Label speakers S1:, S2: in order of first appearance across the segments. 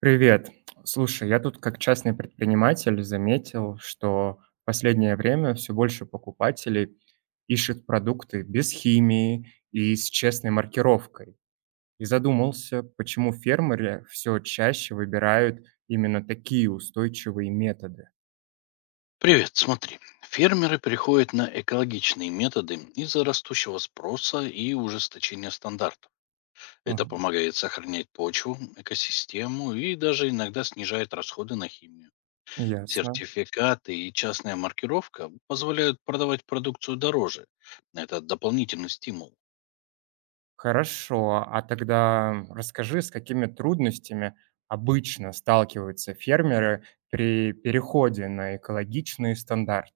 S1: Привет. Слушай, я тут как частный предприниматель заметил, что в последнее время все больше покупателей ищет продукты без химии и с честной маркировкой. И задумался, почему фермеры все чаще выбирают именно такие устойчивые методы.
S2: Привет, смотри. Фермеры переходят на экологичные методы из-за растущего спроса и ужесточения стандартов. Это
S1: Ага,
S2: помогает сохранять почву, экосистему и даже иногда снижает расходы на химию.
S1: ясно.
S2: Сертификаты и частная маркировка позволяют продавать продукцию дороже. Это дополнительный стимул.
S1: Хорошо, а тогда расскажи, с какими трудностями обычно сталкиваются фермеры при переходе на экологичные стандарты.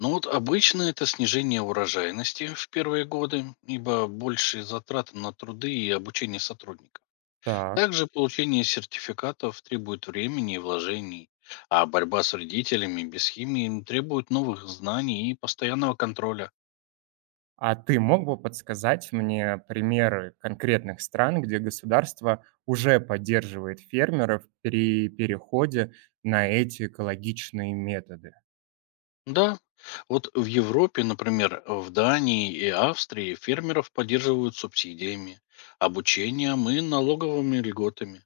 S2: Но вот обычно это снижение урожайности в первые годы, ибо большие затраты на труды и обучение сотрудников.
S1: Так.
S2: Также получение сертификатов требует времени и вложений, а борьба с вредителями без химии требует новых знаний и постоянного контроля.
S1: А ты мог бы подсказать мне примеры конкретных стран, где государство уже поддерживает фермеров при переходе на эти экологичные методы?
S2: Да, вот в Европе, например, в Дании и Австрии фермеров поддерживают субсидиями, обучением и налоговыми льготами.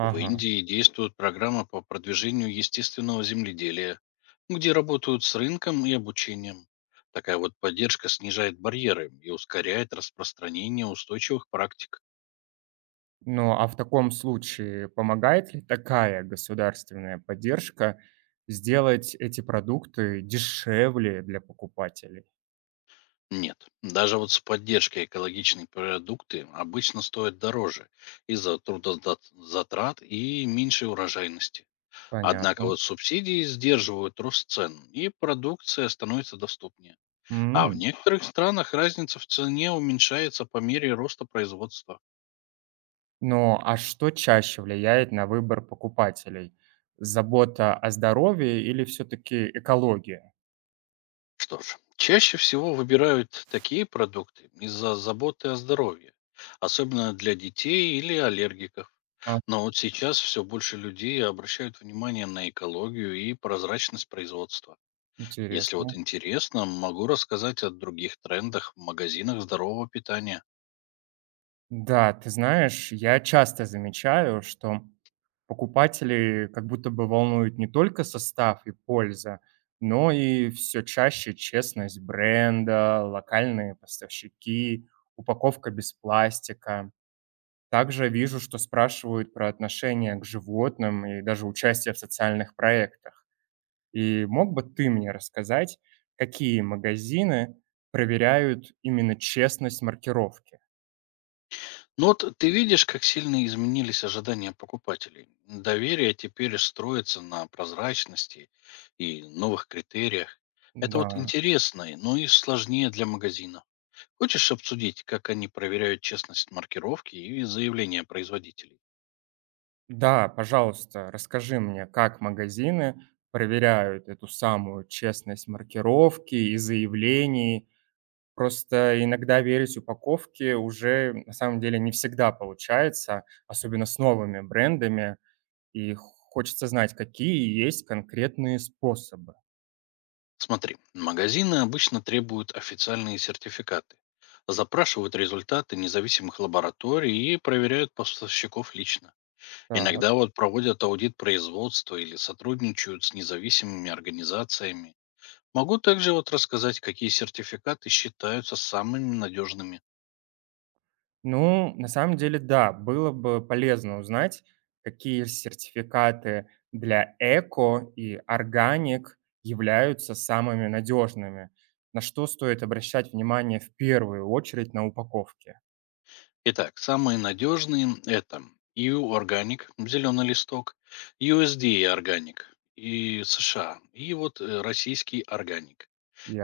S2: В Индии действует программа по продвижению естественного земледелия, где работают с рынком и обучением. Такая вот поддержка снижает барьеры и ускоряет распространение устойчивых практик.
S1: Ну, а в таком случае помогает ли такая государственная поддержка сделать эти продукты дешевле для покупателей?
S2: Нет, даже вот с поддержкой экологичные продукты обычно стоят дороже из-за трудозатрат и меньшей урожайности. Однако вот
S1: Понятно.
S2: субсидии сдерживают рост цен, и продукция становится доступнее. А в
S1: М.
S2: некоторых странах разница в цене уменьшается по мере роста производства.
S1: Ну, а что чаще влияет на выбор покупателей? Забота о здоровье или все-таки экология?
S2: Что ж, чаще всего выбирают такие продукты из-за заботы о здоровье, особенно для детей или аллергиков.
S1: А,
S2: Но вот сейчас все больше людей обращают внимание на экологию и прозрачность производства. Если
S1: интересно.
S2: вот интересно, могу рассказать о других трендах в магазинах здорового питания.
S1: Да, ты знаешь, я часто замечаю, что покупателей как будто бы волнует не только состав и польза, но и все чаще честность бренда, локальные поставщики, упаковка без пластика. Также вижу, что спрашивают про отношение к животным и даже участие в социальных проектах. И мог бы ты мне рассказать, какие магазины проверяют именно честность маркировки?
S2: Ну вот ты видишь, как сильно изменились ожидания покупателей. Доверие теперь строится на прозрачности и новых критериях. Это вот
S1: Да.
S2: интересно, но и сложнее для магазина. Хочешь обсудить, как они проверяют честность маркировки и заявления производителей?
S1: Да, пожалуйста, расскажи мне, как магазины проверяют эту самую честность маркировки и заявлений. Просто иногда верить упаковке уже на самом деле не всегда получается, особенно с новыми брендами, и хочется знать, какие есть конкретные способы.
S2: Смотри, магазины обычно требуют официальные сертификаты, запрашивают результаты независимых лабораторий и проверяют поставщиков лично. Иногда
S1: Так.
S2: вот проводят аудит производства или сотрудничают с независимыми организациями. Могу также вот рассказать, какие сертификаты считаются самыми надежными.
S1: Ну, на самом деле, да, было бы полезно узнать, какие сертификаты для эко и органик являются самыми надежными. На что стоит обращать внимание в первую очередь на упаковке?
S2: Итак, самые надежные — это EU Organic, зеленый листок, USDA Organic и США, и вот российский Organic.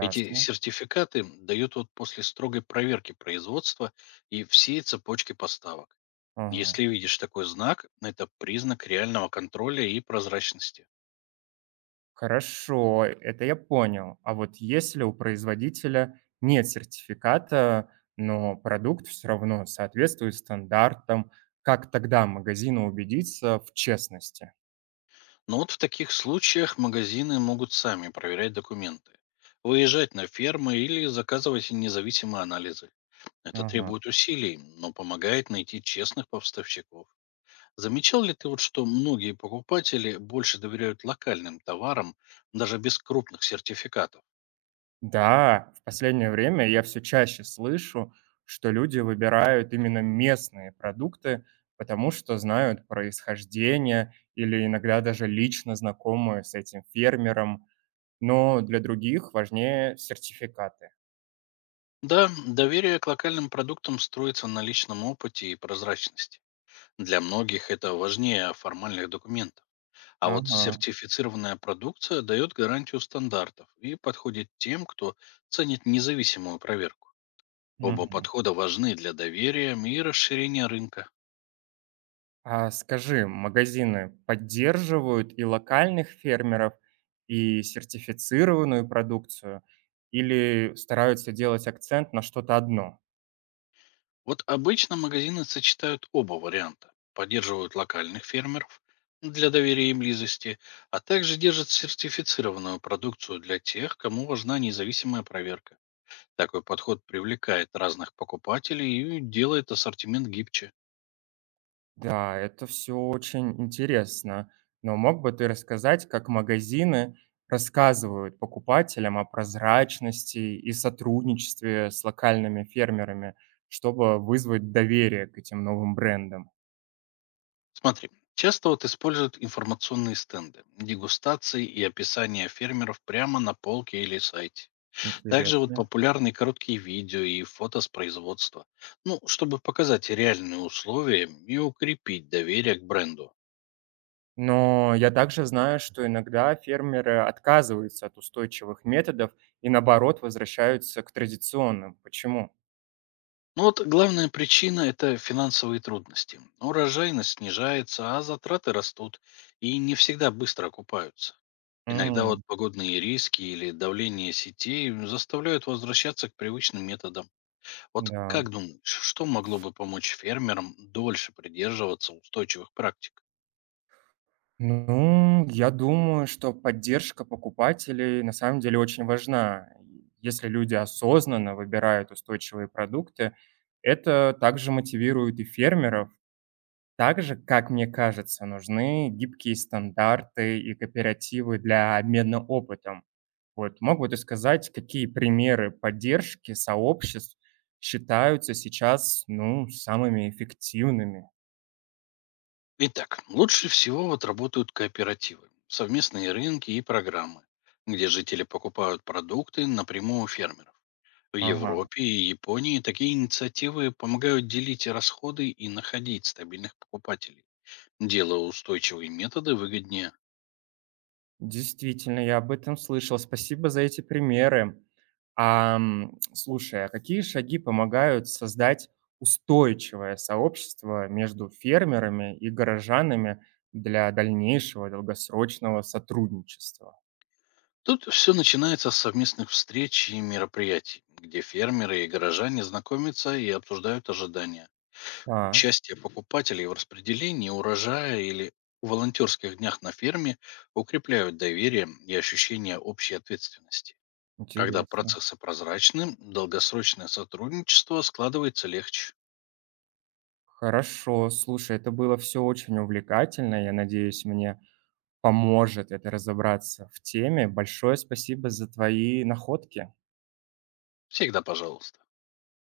S2: Эти сертификаты дают вот после строгой проверки производства и всей цепочки поставок.
S1: Ага.
S2: Если видишь такой знак, это признак реального контроля и прозрачности.
S1: Хорошо, это я понял. А вот если у производителя нет сертификата, но продукт все равно соответствует стандартам, как тогда магазину убедиться в честности?
S2: Но вот в таких случаях магазины могут сами проверять документы, выезжать на фермы или заказывать независимые анализы. Это
S1: Ага.
S2: требует усилий, но помогает найти честных поставщиков. Замечал ли ты вот, что многие покупатели больше доверяют локальным товарам, даже без крупных сертификатов?
S1: Да, в последнее время я все чаще слышу, что люди выбирают именно местные продукты, потому что знают происхождение или иногда даже лично знакомы с этим фермером, но для других важнее сертификаты.
S2: Да, доверие к локальным продуктам строится на личном опыте и прозрачности. Для многих это важнее формальных документов. А вот
S1: Ага.
S2: сертифицированная продукция дает гарантию стандартов и подходит тем, кто ценит независимую проверку. Оба
S1: Мгм.
S2: подхода важны для доверия и расширения рынка.
S1: А скажи, магазины поддерживают и локальных фермеров, и сертифицированную продукцию, или стараются делать акцент на что-то одно?
S2: Вот обычно магазины сочетают оба варианта. Поддерживают локальных фермеров для доверия и близости, а также держат сертифицированную продукцию для тех, кому важна независимая проверка. Такой подход привлекает разных покупателей и делает ассортимент гибче.
S1: Да, это все очень интересно. Но мог бы ты рассказать, как магазины рассказывают покупателям о прозрачности и сотрудничестве с локальными фермерами, чтобы вызвать доверие к этим новым брендам?
S2: Смотри, часто вот используют информационные стенды, дегустации и описания фермеров прямо на полке или сайте. Также вот
S1: Интересно.
S2: популярны короткие видео и фото с производства. Ну, чтобы показать реальные условия и укрепить доверие к бренду.
S1: Но я также знаю, что иногда фермеры отказываются от устойчивых методов и наоборот возвращаются к традиционным. Почему?
S2: Но вот главная причина — это финансовые трудности. Урожайность снижается, а затраты растут и не всегда быстро окупаются. Иногда вот
S1: М,
S2: погодные риски или давление сетей заставляют возвращаться к привычным методам. Вот
S1: да.
S2: как думаешь, что могло бы помочь фермерам дольше придерживаться устойчивых практик?
S1: Ну, я думаю, что поддержка покупателей на самом деле очень важна. Если люди осознанно выбирают устойчивые продукты, это также мотивирует и фермеров. Также, как мне кажется, нужны гибкие стандарты и кооперативы для обмена опытом. Вот, мог бы ты сказать, какие примеры поддержки сообществ считаются сейчас, ну, самыми эффективными?
S2: Итак, лучше всего вот работают кооперативы, совместные рынки и программы, где жители покупают продукты напрямую у фермеров. В
S1: Ага.
S2: Европе и Японии такие инициативы помогают делить расходы и находить стабильных покупателей, делая устойчивые методы выгоднее.
S1: Действительно, я об этом слышал. Спасибо за эти примеры. Слушай, а какие шаги помогают создать устойчивое сообщество между фермерами и горожанами для дальнейшего долгосрочного сотрудничества?
S2: Тут все начинается с совместных встреч и мероприятий, где фермеры и горожане знакомятся и обсуждают ожидания.
S1: Так,
S2: Участие покупателей в распределении урожая или волонтерских днях на ферме укрепляют доверие и ощущение общей ответственности. Когда
S1: интересно.
S2: процессы прозрачны, долгосрочное сотрудничество складывается легче.
S1: Хорошо, слушай, это было все очень увлекательно. Я надеюсь, мне поможет это разобраться в теме. Большое спасибо за твои находки.
S2: Всегда пожалуйста.